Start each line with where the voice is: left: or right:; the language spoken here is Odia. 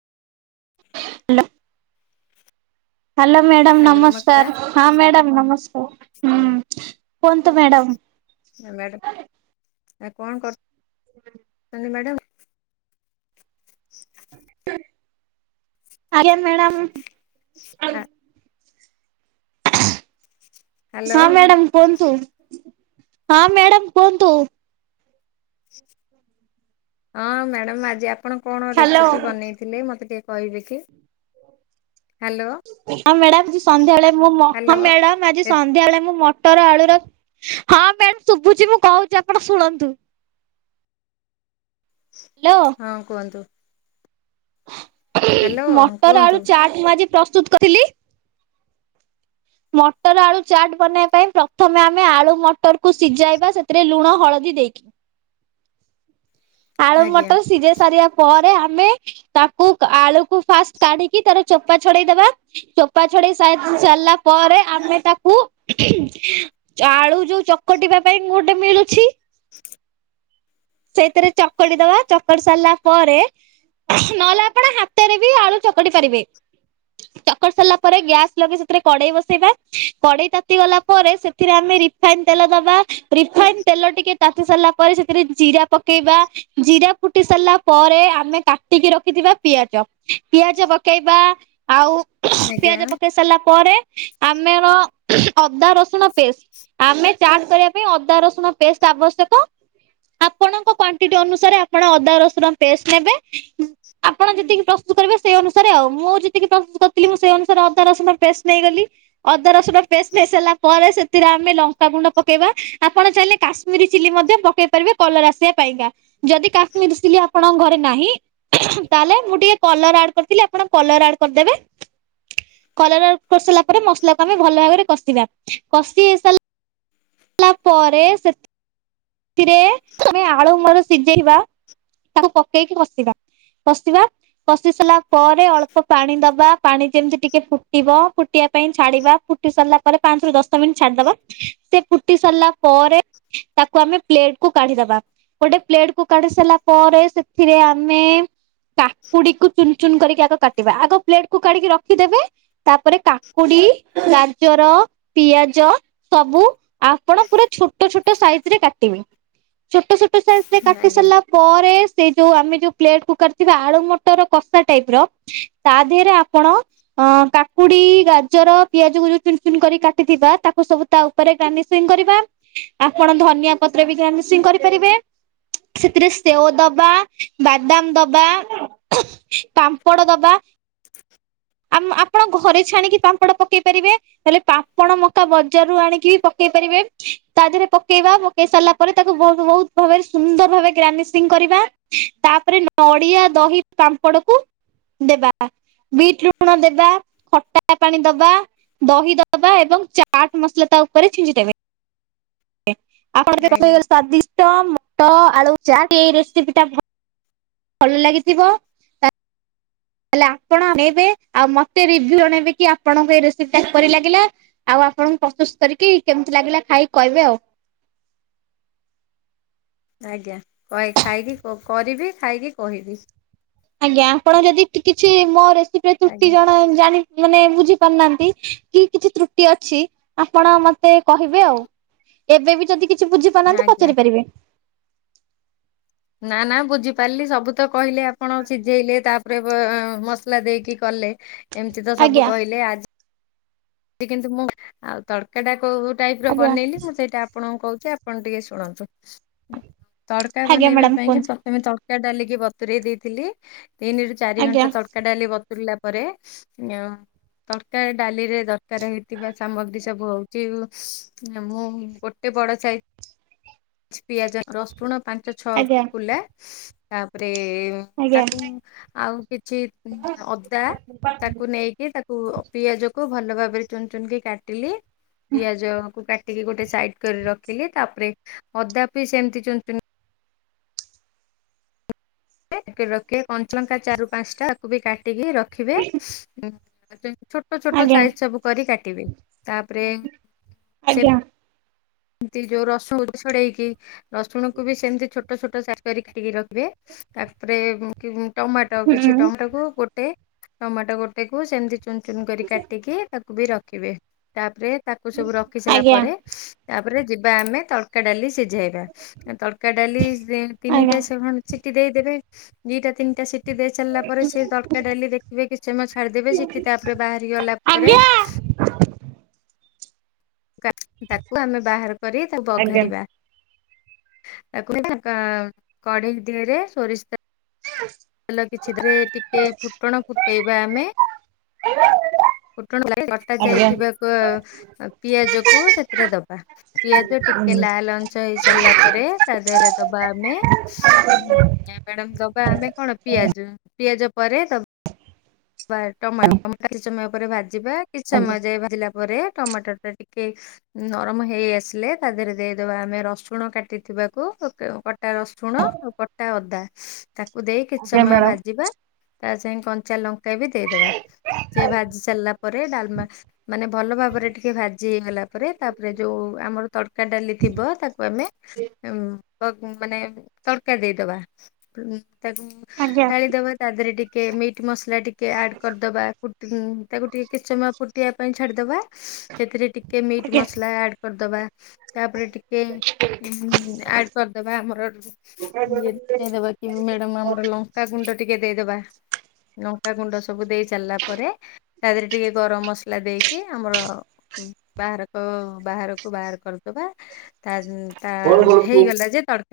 right: [unintelligible] ହାଲୋ ମ୍ୟାଡ଼ାମ ନମସ୍କାର ହଁ ମ୍ୟାଡ଼ମ୍ ନମସ୍କାର ହୁଁ କୁହନ୍ତୁ ମ୍ୟାଡ଼ମ୍।
left: ମ୍ୟାଡାମ ଆଉ କଣ କର ମ୍ୟାଡ଼ାମ୍।
right: ଆଜ୍ଞା ମ୍ୟାଡ଼ାମ।
left: [inaudible]
right: ହଁ
left: ହ୍ୟାଲୋ
right: ମ୍ୟାଡ଼ାମ କୁହନ୍ତୁ ହଁ ମ୍ୟାଡ଼ାମ କୁହନ୍ତୁ।
left: ହଁ ମ୍ୟାଡାମ ଆଜି ଆପଣ କଣ
right: ହ୍ୟାଲୋ
left: ରେସିପି ବନେଇଥିଲେ ମତେ ଟିକେ କହିବେ କି? ହ୍ୟାଲୋ
right: ହଁ ମ୍ୟାଡାମ ଆଜି ସନ୍ଧ୍ୟାବେଳେ ମୁଁଁ
left: ହ୍ୟାଲୋ
right: [inaudible] ସନ୍ଧ୍ୟାବେଳେ ମୁଁ ମଟର ଆଳୁର ହଁ ମ୍ୟାଡାମ୍ ଶୁଭୁଛି ମୁଁ କହୁଛି ଆପଣ ଶୁଣନ୍ତୁ।
left: [inaudible]
right: ହ୍ୟାଲୋ।
left: ହଁ କୁହନ୍ତୁ। ହ୍ୟାଲୋ
right: ମଟର
left: କୁହନ୍ତୁ
right: ଆଳୁ ଚାଟ ମୁଁ ଆଜି ପ୍ରସ୍ତୁତ କରିଥିଲି। ମଟର ଆଳୁ ଚାଟ୍ ବନେଇବା ପାଇଁ ପ୍ରଥମେ ଆମେ ଆଳୁ ମଟରକୁ ସିଝାଇବା ସେଥିରେ ଲୁଣ ହଳଦୀ ଦେଇକି। ଆଳୁ
left: ଆଜ୍ଞା
right: ମଟର ସିଝେଇ ସାରିବା ପରେ ଆମେ ତାକୁ ଆଳୁକୁ ଫାଷ୍ଟ କାଢିକି ତାର ଚୋପା ଛଡେଇଦବା। ଚୋପା ଛଡେଇ ସାଇ ସାରିଲା ପରେ ଆମେ ତାକୁ ଆଳୁ ଯୋଉ ଚକଟିବା ପାଇଁ ଗୋଟେ ମିଳୁଛି।
left: [unintelligible]
right: ସେଇଥିରେ ଚକଡି ଦବା ଚକ ଚକଟି ସାରିଲା ପରେ ନହେଲେ ଆପଣ ହାତରେ ବି ଆଳୁ ଚକଟି ପାରିବେ।
left: [inaudible]
right: ଚକଟି ସାରିଲା ପରେ ଗ୍ୟାସ୍ ଲଗି ସେଥିରେ କଡେଇ ବସେଇବା କଡେଇ ତାତି ଗଲା ପରେ ସେଥିରେ ଆମେ ରିଫ ରିଫାଇନ ତେଲ ଦେବା ରିଫାଇନ ତେଲ ଟିକେ ତାତି ସାରିଲା ପରେ ସେଥିରେ ଜିରା ପକେଇବା। ଜିରା ଫୁଟି ସାରିଲା ପରେ ଆମେ କାଟିକି ରଖିଥିବା ପିଆଜ। ପିଆଜ ପକେଇବା ଆଉ
left: ଆଜ୍ଞା
right: ପିଆଜ ପକେଇ ସାରିଲା ପରେ। ଆମେର ଅଦା ରସୁଣ ପେଷ୍ଟ। ଆମେ ଚାଟ କରିବା ପାଇଁ ଅଦା ରସୁଣ ପେଷ୍ଟ ଆବଶ୍ୟକ।
left: [inaudible]
right: ଆପଣଙ୍କ କ୍ୱାନ୍ଟିଟୀ ଅନୁସାରେ ଆପଣ ଅଦା ରସୁଣ ପେଷ୍ଟ ନେବେ। ଆପଣ ଯେତିକି ପ୍ରସ୍ତୁତ କରିବେ ସେଇ ଅନୁସାରେ ଆଉ ମୁଁ ଯେତିକି ପ୍ରସ୍ତୁତ କରିଥିଲି ମୁଁ ସେଇ ଅନୁସାରେ ଅଦା ରସୁଣ ପେଷ୍ଟ ନେଇଗଲି। ଅଦା ରସୁଣ ପେଷ୍ଟ୍ ମିଶେଇଲା ପରେ ସେଥିରେ ଆମେ ଲଙ୍କାଗୁଣ୍ଡ ପକେଇବା ଆପଣ ଚାହିଁଲେ କାଶ୍ ମିରି ଚିଲି ମଧ୍ୟ ପକେଇ ପାରିବେ କଲର୍ ଆସିବା ପାଇଁକା ଯଦି କାଶ୍ମୀର୍ ଚିଲି ଆପଣଙ୍କ ଘରେ ନାହିଁ ତାହଲେ ମୁଁ ଟିକେ କଲର୍ ଆଡ କରିଥିଲି ଆପଣ କଲର୍ ଆଡ କରିଦେବେ। କଲର୍ ଆଡ୍ କରିସାରିଲା ପରେ ମସଲା କୁ ଆମେ ଭଲ ଭାବରେ କଷିବା। କଷି ହେଇସାରିଲା ପରେ ସେ ସେଥିରେ ତମେ ଆଳୁ [unintelligible] ସିଜେଇବା ତାକୁ ପକେଇକି କଷିବା -କଷିବା କଷି ସାରିଲା ପରେ ଅଳ୍ପ ପାଣି ଦବା ପାଣି ଯେମିତି ଟିକେ ଫୁଟିବ ଫୁଟିବା ପାଇଁ ଛାଡିବା ଫୁଟି ସାରିଲା ପରେ ପାଞ୍ଚରୁ ଦଶ ମିନିଟ୍ ଛାଡିଦବା ସେ ଫୁଟି ସାରିଲା ପରେ ତାକ୍- ତାକୁ ଆମେ ପ୍ଲେଟ୍ କୁ କାଢିଦବା ଗୋଟେ ପ୍ଲେଟ୍ କୁ କାଢି ସାରିଲା ପରେ ସେଥିରେ ଆମେ କାକୁଡି କୁ ଚୁନ୍ ଚୁନ୍ କରିକି ଆଗ କାଟିବା ଆଗ ପ୍ଲେଟ୍ କୁ କାଢିକି ରଖିଦେବେ ତାପରେ କାକୁଡି, ଗାଜର, ପିଆଜ ସବୁ ଆପଣ ପୁରା ଛୋଟ ଛୋଟ ସାଇଜ୍ ରେ କାଟିବେ ଛୋଟ ଛୋଟ ସାଇଜ୍ ରେ କାଟି
left: ଆଜ୍ଞା
right: ସାରିଲା ପରେ ସେ ଯଉ ଆମେ ଯଉ ପ୍ଲେଟ୍ କୁ କାଢିଥିବା ଆଳୁ ମଟର କଷା ଟାଇପ୍ ର ତା ଦେହେରେ ଆପଣ ଅଁ- କାକୁଡି, ଗାଜର, ପିଆଜ କୁ ଯଉ ଚୁନ୍ ଚୁନ୍ କରି କାଟିଥିବା ତାକୁ ସବୁ ତା ଉ ଉପରେ ଗାର୍ନିସିଙ୍ଗ୍ କରିବା ଆପଣ ଧନିଆ ପତ୍ର ବି ଗାର୍ନିସିଙ୍ଗ୍ କରିପାରିବେ। ସେଥିରେ ସେଓ ଦବା ବାଦାମ୍ ଦବା ପାମ୍ପଡ ଦବା
left: [inaudible]
right: ଆମ୍ -ଆପଣ ଘରେ ଛାଣିକି ପାମ୍ପଡ଼ ପକେଇ ପାରିବେ। ହେଲେ ପାମ୍ପଡ ମକା ବଜାର୍ ରୁ ଆଣିକି ବି ପକେଇ ପାରିବେ ତା ଦେହରେ ପକେଇବା ବ ପକେଇ ସାରିଲା ପରେ ତାକୁ ବହୁତ୍ ବହୁତ୍ ଭାବରେ ସୁନ୍ଦର୍ ଭାବରେ ଗାର୍ନିସିଙ୍ଗ୍ କରିବା ତାପରେ ନଡିଆ, ଦହି, ପାମ୍ପଡ କୁ ଦେବା ବିଟ୍ ରୁଟ୍ ଲୁଣ ଦେବା। ଖଟା ପାଣି ଦବା ଦହି ଦବା ଏବଂ ଚାଟ୍ ମସଲା ତା ଉପରେ ଛିଞ୍ଚିଦେବେ। ଆପଣଙ୍କ
left: ଆଜ୍ଞା
right: ସ୍ଵାଦିଷ୍ଟ ମଟ- ଆଳୁ ଚାଟ୍ ଏଇ ରେସିପି ଟା ଭ ଭଲ୍ ଲାଗିଥିବ ତାଲେ ଆପଣ ବନେଇବେ ଆଉ ମତେ ରିଭ୍ୟୁ ଜଣେଇବେ କି ଆପଣଙ୍କୁ ଏଇ ରେସିପି ଟା କିପରି ଲାଗିଲା ଆଉ ଆପଣଙ୍କୁ ପ୍ରସ୍ତୁସ୍ କରିକି କେମିତି ଲାଗିଲା ଖାଇକି କହିବେ ଆଉ।
left: ଆଜ୍ଞା କଏ- ଖାଇକି କ-କରିବି ଖାଇକି କହିବି।
right: ଆଜ୍ଞା ଆପଣ ଯଦି କିଛି ମୋ ରେସିପିରେ ତ୍ରୁଟି
left: ଆଜ୍ଞା
right: ଜଣ- ଜାଣି ମାନେ ବୁଝି ପାରୁନାହାନ୍ତି କି କିଛି ତ୍ରୁଟି ଅଛି ଆପଣ ମ ମତେ କହିବେ ଆଉ ଏବେ ବି ଯଦି କିଛି ବୁଝିପାରୁନାହାନ୍ତି
left: ଆଜ୍ଞା
right: ପଚାରି ପାରିବେ।
left: ନା -ନା ବୁଝିପାରିଲି ସବୁ ତ କହିଲେ ଆପଣ ସିଜେଇଲେ ତା ପରେ ମସଲା ଦେଇକି କଲେ ଏମିତି ତ ସବୁ
right: ଆଜ୍ଞା
left: କହିଲେ ଆଜି କିନ୍ତୁ ମୁଁ ଆଉ ତଡ୍କା କଉ ଟାଇପ୍ ର
right: ଆଜ୍ଞା
left: ବନେଇଲି ମୁଁ ସେଇଟା ଆପ୍ ଆପଣଙ୍କୁ କହୁଚି ଆପଣ ଟିକେ ଶୁଣନ୍ତୁ ତଡ୍କା
right: ଆଜ୍ଞା
left: ବନେଇବା
right: ମ୍ୟାଡାମ
left: ପାଇଁ କି
right: କୁହନ୍ତୁ।
left: ପ୍ରଥମେ ତ ତଡ୍କା ଡାଲିକି ବତୁରେଇ ଦେଇଥିଲି ତିନିରୁ ଚାରି
right: ଆଜ୍ଞା
left: ଘଣ୍ଟା ତ ତଡ୍କା ଡାଲି ବତୁରିଲା ପରେ ଅଁ-ତଡ୍କା ଡାଲିରେ ଦରକାର୍ ହଉଥିବା ସାମଗ୍ରୀ ବ ହଉଚି [unintelligible] ଗୋଟେ ବଡ ସାଇଜ୍ କିଛି ପିଆଜ -ରସୁଣ ପାଞ୍ଚ ଛଅ
right: ଆଜ୍ଞା
left: କୁଲା ତାପରେ
right: ଆଜ୍ଞା
left: ତାକୁ ଆଉ କିଛି ଅଦା ତାକୁ ନେଇକି ତାକ୍ ପୁ-ପିଆଜ କୁ ଭଲ ଭାବରେ ଚୁନ୍ ଚୁନ୍ କି କାଟିଲି ପିଆଜ କୁ କାଟିକି ଗୋଟେ ସାଇଟ୍ କରି ରଖିଲି ତାପରେ ଅଦା ବି ସେମିତି ଚୁନ୍ ଚୁନ୍ ରଖିବେ କଞ୍ଚାଲଙ୍କା ଚାରି ରୁ ପାଞ୍ଚଟା ତାକୁ ବି କାଟିକି ରଖିବେ ଛୋଟ ଛୋଟ
right: ଆଜ୍ଞା
left: ସାଇଜ୍ ସବୁ କରି କାଟିବେ ତାପରେ ସେ
right: ଆଜ୍ଞା।
left: ଏମତି ଯଉ ରସୁଣ ଛଡେଇକି ରସୁଣକୁ ବି ସେମିତି ଛୋଟ୍ ଛୋଟ ଛୋଟ ସାଇଜ୍ କରି ଖାଟିକି ରଖିବେ ତାପରେ ଟମାଟୋ
right: ହୁଁ
left: କିଛି ଟମାଟୋକୁୁ ଗୋଟେ ଟମାଟୋ ଗୋଟେ କୁ ସେମିତି ଚୁନ ଚୁନ କରି କାଟିକି ତାକୁ ବି ରଖିବେ ତାପରେ ତାକୁ ସବୁ ରଖି ସାରିଲା
right: ଆଜ୍ଞା
left: ପରେ ତାପରେ ଯିବା ଆମେ ତଡ଼କା ଡାଲି ସିଝେଇବା ତଡକା ଡାଲି
right: ଆଜ୍ଞା ଆଜ୍ଞା।
left: ତିନିଟା
right: ହୁଁ। ଆଜ୍ଞା ମ୍ୟାଡ଼ାମ।
left: ସେ ସିଟି ଦେଇଦେବେ ଦିଟା ତିନିଟା ସିଟି ଦେଇ ସାରିଲା ପରେ ସେ ତଡକା ଡାଲି ଦେଖିବେ କିଛି ସମୟ ଛାଡିଦେବେ ସିଠି ତାପରେ ବାହାରି ଗଲା ପରେ
right: ଆଜ୍ଞା
left: ତାକୁ ଆମେ ବାହାର କରି ତାକୁ ବଘାରିବା ତାକୁ ହ ତା କଢେଈ ଦେହରେ ସୋରିଷ ତେ
right: ହଁ
left: ତେଲ କିଛିଥିରେ ଟିକେ ଫୁଟଣ ଫୁଟେଇବା ଆମେ ଫୁଟଣ କଟା ଯାଇଥିବା ପିଆଜ କୁ ସେ ରେ ଦବା ପିଆଜ ଟିକେ ଲାଲ ଛ ହେଇ ସାରିଲା ପରେ ତା ଦେହରେ ଦବା ଆମେ ମ୍ୟାଡାମ୍ ଦବା ଆମେ କଣ ପିଆଜ ପିଆଜ ପରେ ତ ବା ଟମାଟ କିଛି ସମୟ ପରେ ଭାଜିବା କିଛି ସମୟ ଯାଏ ଭାଜିଲା ପରେ ଟମାଟର ଟା ଟିକେ ନରମ ହେଇ ଆସିଲେ ତା ଦେହରେ ଦେଇଦେବା ଆମେ ରସୁଣ କାଟିଥିବାକୁ କଟା ରସୁଣ ଆଉ କଟା ଅଦା ତାକୁ ଦେଇ କିଛି ସମୟ ଭାଜିବା ତା ସାଙ୍ଗ କଞ୍ଚା ଲଙ୍କା ବି ଦେଇଦବା ସେ ଭାଜି ସାରିଲା ପରେ ଡାଲମା ମାନେ ଭଲ ଭାବରେ ଟିକେ ଭାଜି ଜି ଗଲା ପରେ ତାପରେ ଯୋଉ ଆମର ତଡ଼କା ଡାଲି ଥିବ ତାକୁ ଆମେ ଉ ମାନେ ତଡକା ଦେଇଦବା ତାକୁ ଢାଳି ଦବା ତା ଦେହରେ ଟିକେ ମିଟ୍ ମସଲା ଟିକେ ଆଡ କରିଦବା ତାକୁ ଟିକେ କିଛି ସମୟ ଫୁଟିବା ପାଇଁ ଛାଡ଼ିଦେବା ସେଥିରେ ଟିକେ ମିଟ୍ ମସଲା ଆଡ଼୍ କରିଦବା ତାପରେ ଟିକେ ଆଡ କରିଦବା ଆମର ଟେ ଦେଇଦବା କି ମ୍ୟାଡାମ୍ ଆମର ଲଙ୍କା ଗୁଣ୍ଡ ଟିକେ ଦେଇଦବା ଗୁଣ୍ଡ ସବୁ ଦେଇ ସାରିଲା ପରେ ତା ଦେହରେ ଟିକେ ଗରମ ମସଲା ଦେଇକି ଆମର ବାହାରକ ବାହାରକୁ ବାହାର କରିଦବା ତା ତା
right: ଆଜ୍ଞା।
left: ହେଇଗଲା ଯେ ତଡକା